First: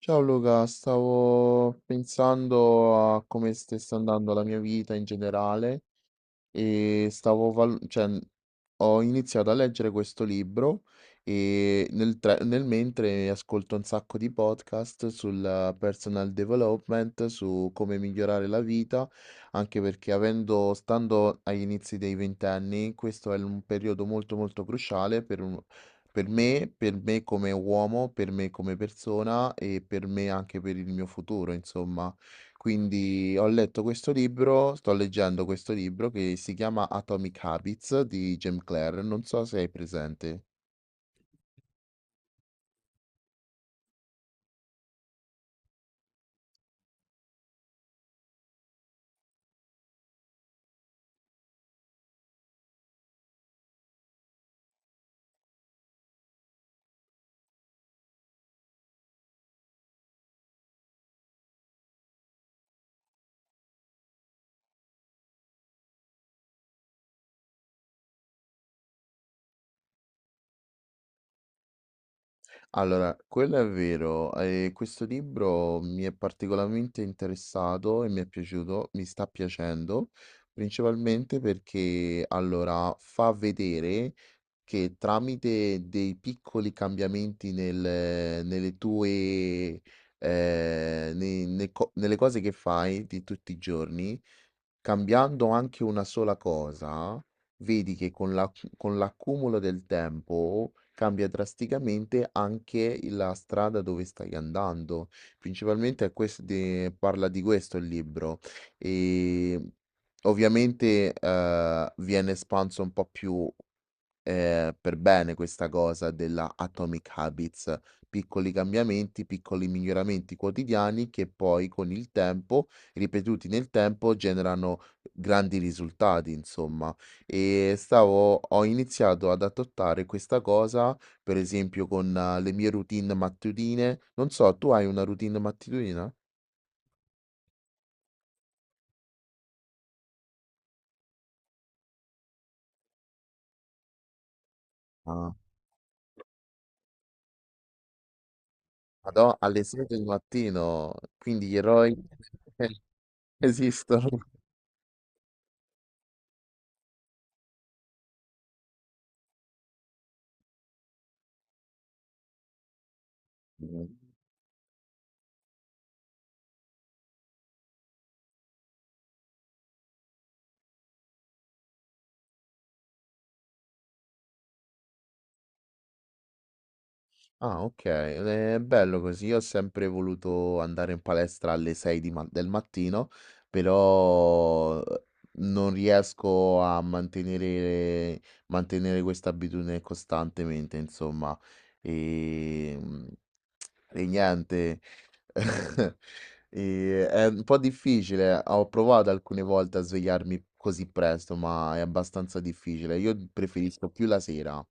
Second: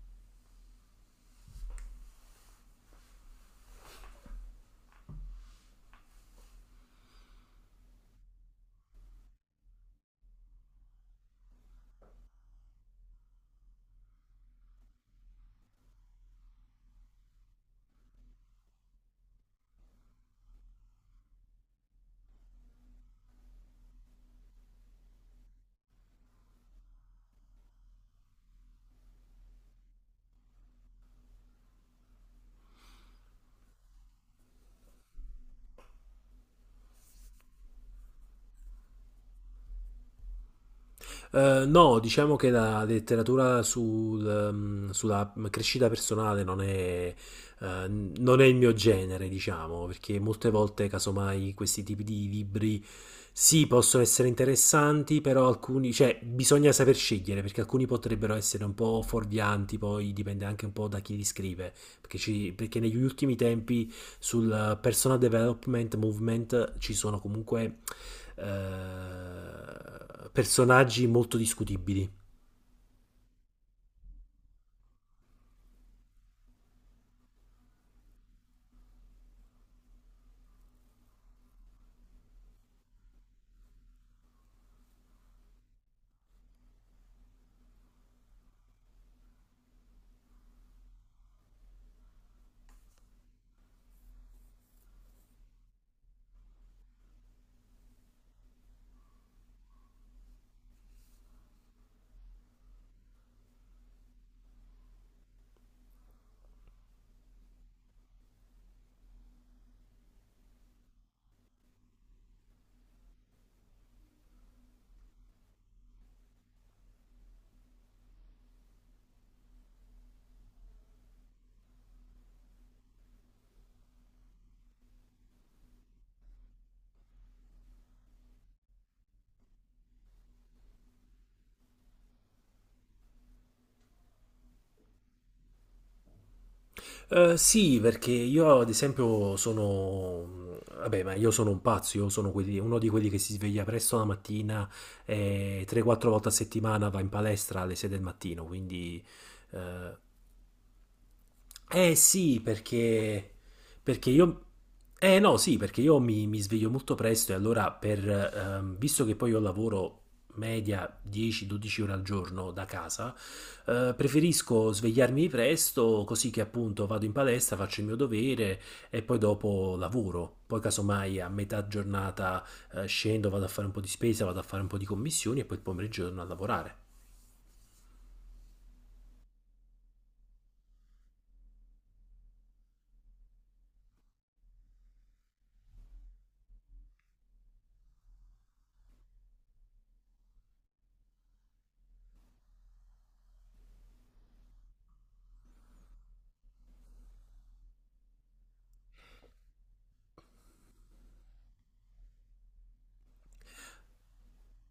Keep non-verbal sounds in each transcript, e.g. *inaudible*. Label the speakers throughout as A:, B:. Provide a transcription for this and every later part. A: Ciao Luca, stavo pensando a come stessa andando la mia vita in generale e stavo val cioè, ho iniziato a leggere questo libro e nel mentre ascolto un sacco di podcast sul personal development, su come migliorare la vita, anche perché avendo stando agli inizi dei 20 anni, questo è l un periodo molto, molto cruciale per me come uomo, per me come persona e per me anche per il mio futuro, insomma. Quindi ho letto questo libro, sto leggendo questo libro che si chiama Atomic Habits di Jim Clare, non so se hai presente.
B: No, diciamo che la letteratura sulla crescita personale eh, non è il mio genere, diciamo, perché molte volte, casomai, questi tipi di libri sì, possono essere interessanti, però alcuni, cioè, bisogna saper scegliere, perché alcuni potrebbero essere un po' fuorvianti, poi dipende anche un po' da chi li scrive. Perché negli ultimi tempi sul personal development movement ci sono comunque personaggi molto discutibili.
A: Allora, quello è vero, questo libro mi è particolarmente interessato e mi è piaciuto, mi sta piacendo, principalmente perché allora fa vedere che tramite dei piccoli cambiamenti nel- nelle tue nei- nei co- nelle cose che fai di tutti i giorni. Cambiando anche una sola cosa, vedi che con l'accumulo del tempo cambia drasticamente anche la strada dove stai andando. Principalmente parla di questo il libro. E ovviamente viene espanso un po' più per bene questa cosa della Atomic Habits, piccoli cambiamenti, piccoli miglioramenti quotidiani che poi con il tempo, ripetuti nel tempo, generano grandi risultati insomma. E stavo ho iniziato ad adottare questa cosa, per esempio con le mie routine mattutine. Non so, tu hai una routine mattutina?
B: Sì, perché io ad esempio sono... Vabbè, ma io sono un pazzo, io sono uno di quelli che si sveglia presto la mattina
A: Ah,
B: e 3-4 volte a settimana va in palestra alle 6 del mattino, quindi
A: madò, alle 6
B: eh,
A: del mattino, quindi gli eroi
B: Eh sì,
A: *laughs*
B: perché,
A: esistono.
B: perché io... Eh no, sì, perché io mi sveglio molto presto e allora visto che poi io lavoro media 10-12 ore al giorno da casa, preferisco svegliarmi presto così che appunto vado in palestra, faccio il mio dovere e poi dopo lavoro. Poi casomai a metà giornata scendo, vado a fare un po' di spesa, vado a fare un po' di commissioni e poi il pomeriggio torno a lavorare.
A: Ah, okay, le è bello così. Io ho sempre voluto andare in palestra alle 6 di ma del mattino, però non riesco a mantenere questa abitudine costantemente insomma. Ehm, e niente, *laughs* è un po' difficile. Ho provato alcune volte a svegliarmi così presto, ma è abbastanza difficile. Io preferisco più la sera.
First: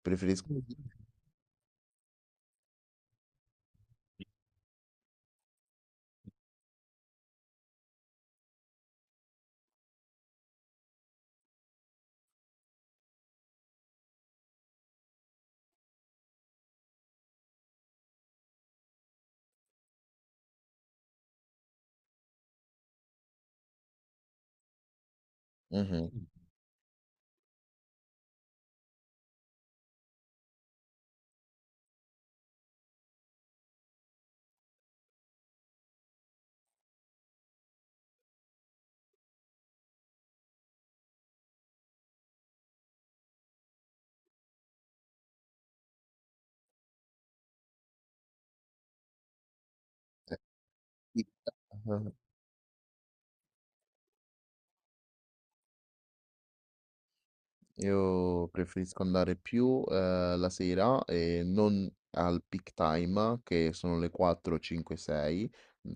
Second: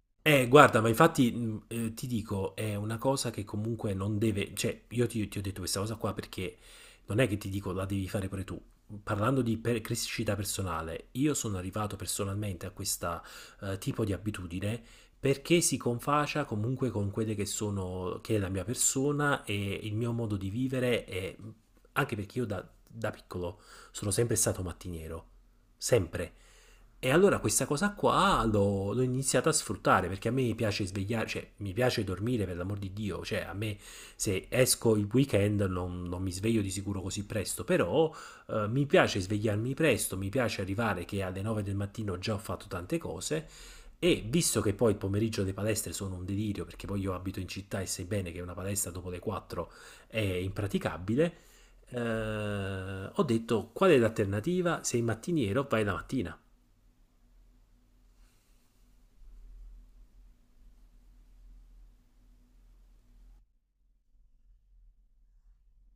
A: Preferisco Mh.
B: Guarda, ma infatti ti dico, è una cosa che comunque non deve, cioè io ti ho detto questa cosa qua perché non è che ti dico la devi fare pure tu. Parlando di crescita personale, io sono arrivato personalmente a questo tipo di abitudine perché si confacia comunque con quelle che sono, che è la mia persona e il mio modo di vivere e anche perché io da piccolo sono sempre stato mattiniero, sempre.
A: Mh-mh.
B: E allora questa cosa qua l'ho iniziata a sfruttare perché a me piace svegliare, cioè mi piace dormire per l'amor di Dio, cioè a me se esco il weekend non, non mi sveglio di sicuro così presto, però mi piace svegliarmi presto, mi piace arrivare che alle 9 del mattino già ho fatto tante cose e visto che poi il pomeriggio le palestre sono un delirio perché poi io abito in città e sai bene che una palestra dopo le 4 è impraticabile,
A: Ah,
B: ho detto qual è l'alternativa? Sei mattiniero, vai la mattina.
A: io preferisco andare più la sera e non al peak time, che sono le 4, 5, 6,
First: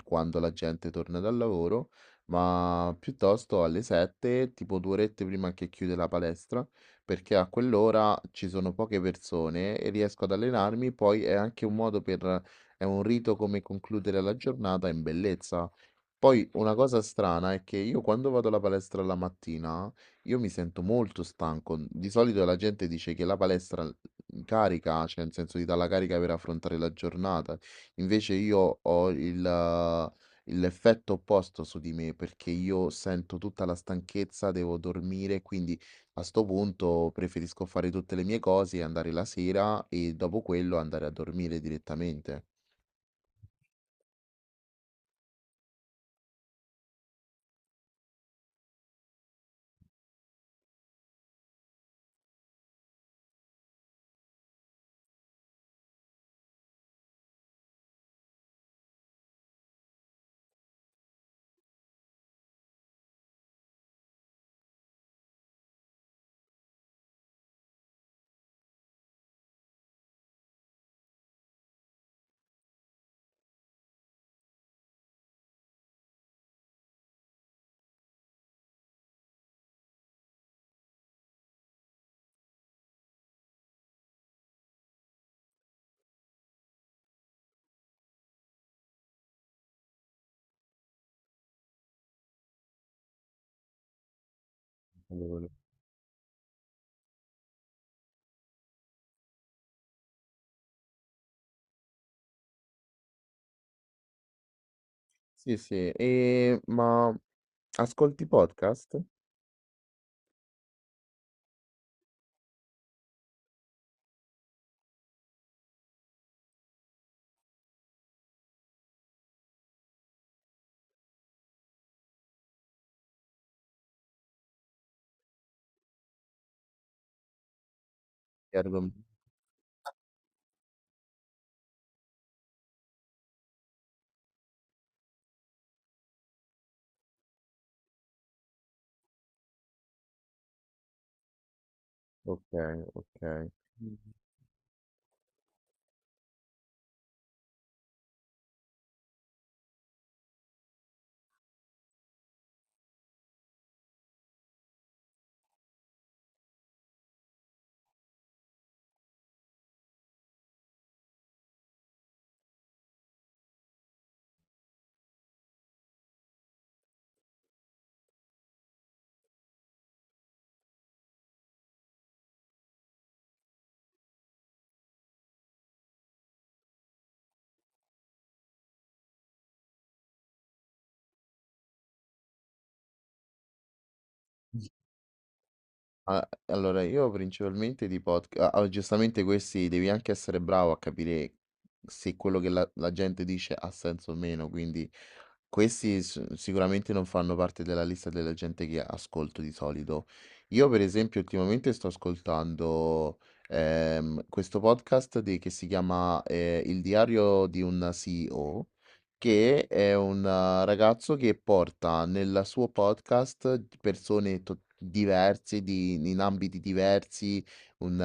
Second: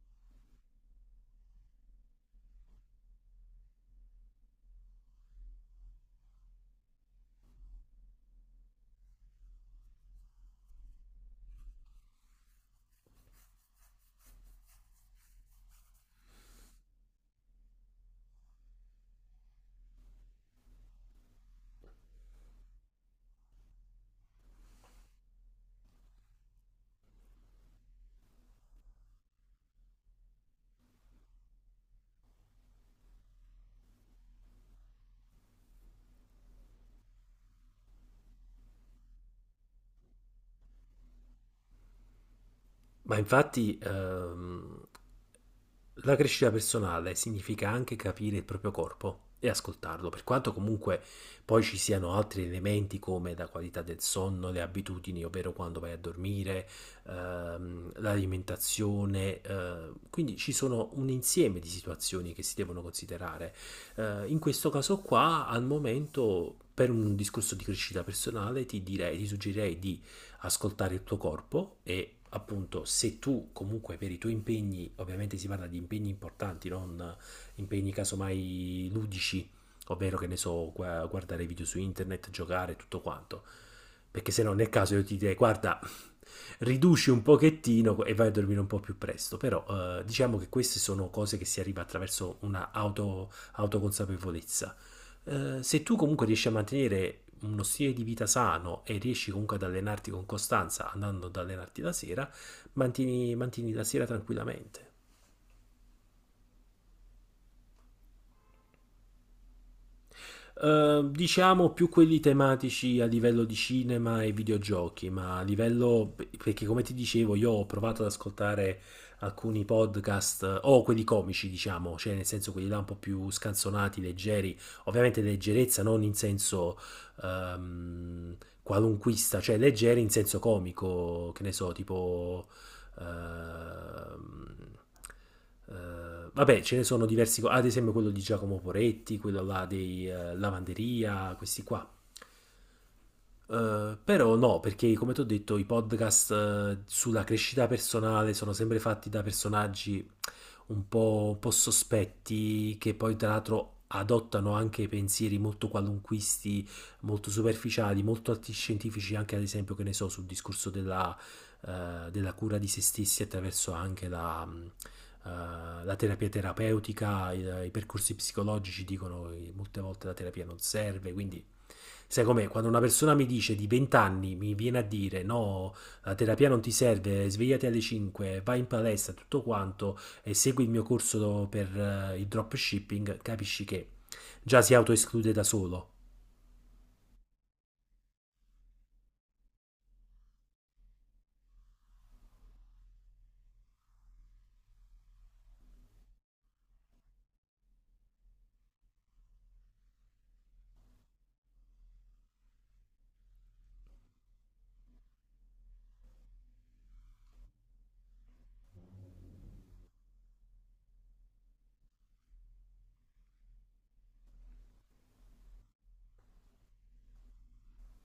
A: quando la gente torna dal lavoro, ma piuttosto alle 7, tipo due orette prima che chiude la palestra, perché a quell'ora ci sono poche persone e riesco ad allenarmi, poi è anche un modo per, è un rito come concludere la giornata in bellezza. Poi una cosa strana è che io quando vado alla palestra la mattina, io mi sento molto stanco. Di solito la gente dice che la palestra carica, cioè nel senso ti dà la carica per affrontare la giornata. Invece io ho l'effetto opposto su di me perché io sento tutta la stanchezza, devo dormire, quindi a sto punto preferisco fare tutte le mie cose, andare la sera e dopo quello andare a dormire direttamente.
B: Ma infatti, la crescita personale significa anche capire il proprio corpo e ascoltarlo, per quanto comunque poi ci siano altri elementi come la qualità del sonno, le abitudini, ovvero quando vai a dormire, l'alimentazione, quindi ci sono un insieme di situazioni che si devono considerare. In questo caso qua, al momento, per un discorso di crescita personale, ti direi, ti suggerirei di ascoltare il tuo corpo e appunto se tu comunque per i tuoi impegni, ovviamente si parla di impegni importanti, non impegni casomai ludici, ovvero che ne so, guardare video su internet, giocare, tutto quanto. Perché se no nel caso io ti direi guarda, riduci un pochettino e vai a dormire un po' più presto, però diciamo che queste sono cose che si arriva attraverso una auto, autoconsapevolezza
A: Allora,
B: se tu comunque riesci a mantenere uno stile di vita sano e riesci comunque ad allenarti con costanza andando ad allenarti la sera, mantieni, mantieni la sera tranquillamente.
A: sì, sì, ascolti podcast?
B: Diciamo più quelli tematici a livello di cinema e videogiochi, ma a livello perché come ti dicevo io ho provato ad ascoltare alcuni podcast o quelli comici, diciamo, cioè nel senso quelli là un po' più scanzonati, leggeri, ovviamente leggerezza non in senso ehm,
A: Che argom
B: qualunquista, cioè leggeri in senso comico, che ne so, tipo eh, vabbè, ce ne sono diversi, co- ad esempio quello di Giacomo Poretti, quello là dei Lavanderia, questi qua.
A: Okay, okay. Mh-mh.
B: Però no, perché come ti ho detto, i podcast sulla crescita personale sono sempre fatti da personaggi un po' sospetti, che poi tra l'altro adottano anche pensieri molto qualunquisti, molto superficiali, molto antiscientifici, anche ad esempio, che ne so, sul discorso della cura di se stessi attraverso anche la terapia terapeutica, i percorsi psicologici dicono che molte volte la terapia non serve, quindi sai com'è? Quando una persona mi dice di 20 anni, mi viene a dire no, la terapia non ti serve, svegliati alle 5, vai in palestra, tutto quanto e segui il mio corso per il dropshipping, capisci che già si autoesclude da solo.
A: A allora io principalmente di podca a giustamente questi devi anche essere bravo a capire se quello che la gente dice ha senso o meno, quindi questi s sicuramente non fanno parte della lista della gente che ascolto di solito. Io per esempio ultimamente sto ascoltando, questo podcast di che si chiama, Il diario di un CEO, che è un ragazzo che porta nel suo podcast persone to diverse, di in ambiti diversi, un eh,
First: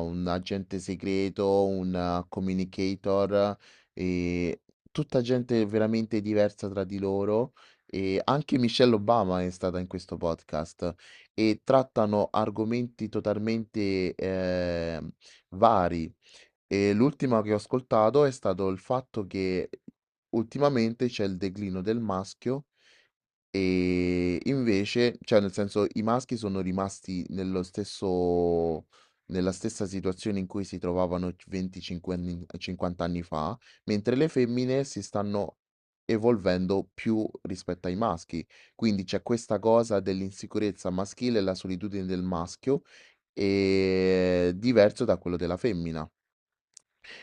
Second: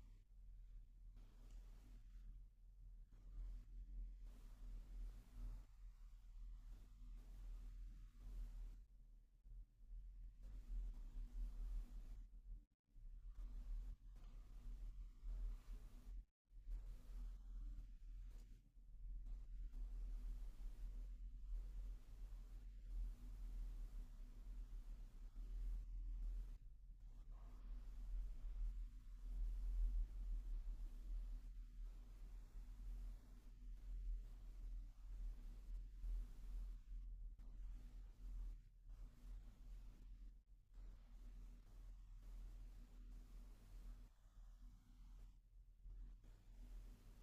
A: un agente segreto, un communicator. ehm Tutta gente veramente diversa tra di loro, e anche Michelle Obama è stata in questo podcast e trattano argomenti totalmente vari. E l'ultima che ho ascoltato è stato il fatto che ultimamente c'è il declino del maschio e invece, cioè nel senso, i maschi sono rimasti nello stesso, nella stessa situazione in cui si trovavano 25 anni, 50 anni fa, mentre le femmine si stanno evolvendo più rispetto ai maschi. Quindi c'è questa cosa dell'insicurezza maschile e la solitudine del maschio, e diverso da quello della femmina.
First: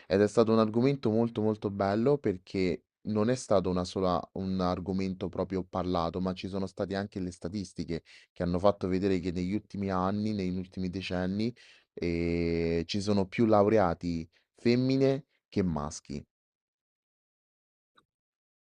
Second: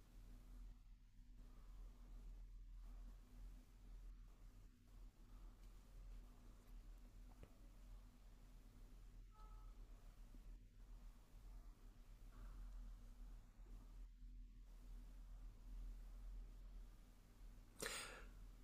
A: Ed è stato un argomento molto molto bello perché non è stato un argomento proprio parlato, ma ci sono state anche le statistiche che hanno fatto vedere che negli ultimi anni, negli ultimi decenni, ci sono più laureati femmine che maschi.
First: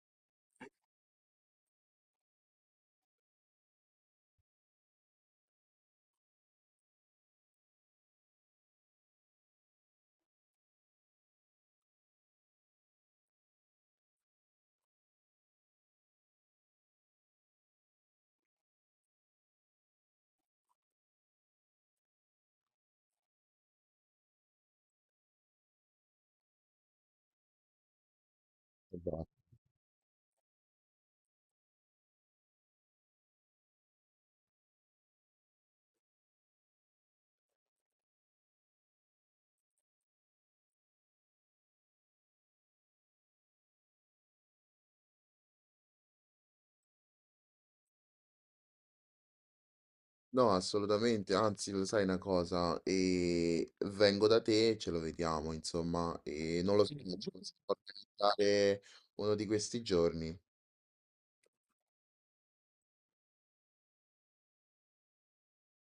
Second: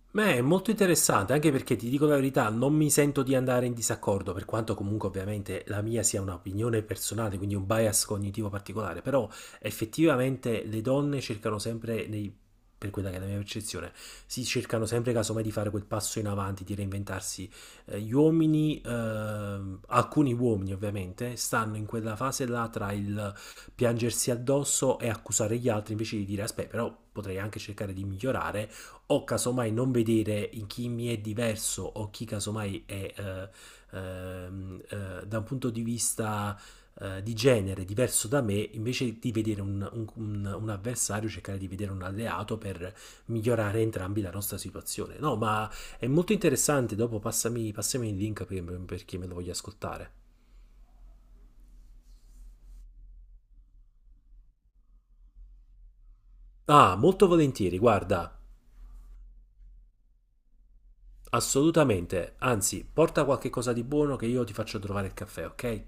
B: Beh, è molto interessante, anche perché ti dico la verità, non mi sento di andare in disaccordo, per quanto comunque ovviamente la mia sia un'opinione personale, quindi un bias cognitivo particolare, però effettivamente le donne cercano sempre, per quella che è la mia percezione, si cercano sempre casomai di fare quel passo in avanti, di reinventarsi. Gli uomini, alcuni uomini ovviamente, stanno in quella fase là tra il piangersi addosso e accusare gli altri invece di dire, aspetta, però potrei anche cercare di migliorare o
A: Esatto.
B: casomai non vedere in chi mi è diverso o chi casomai è da un punto di vista di genere diverso da me, invece di vedere un avversario, cercare di vedere un alleato per migliorare entrambi la nostra situazione. No, ma è molto interessante, dopo passami il link perché me lo voglio ascoltare.
A: No, assolutamente, anzi, lo sai una cosa, e vengo da te e ce lo vediamo, insomma, e non lo so,
B: Ah,
A: non
B: molto
A: ci possiamo
B: volentieri, guarda,
A: organizzare uno di questi giorni.
B: assolutamente, anzi, porta qualche cosa di buono che io ti faccio trovare il caffè, ok?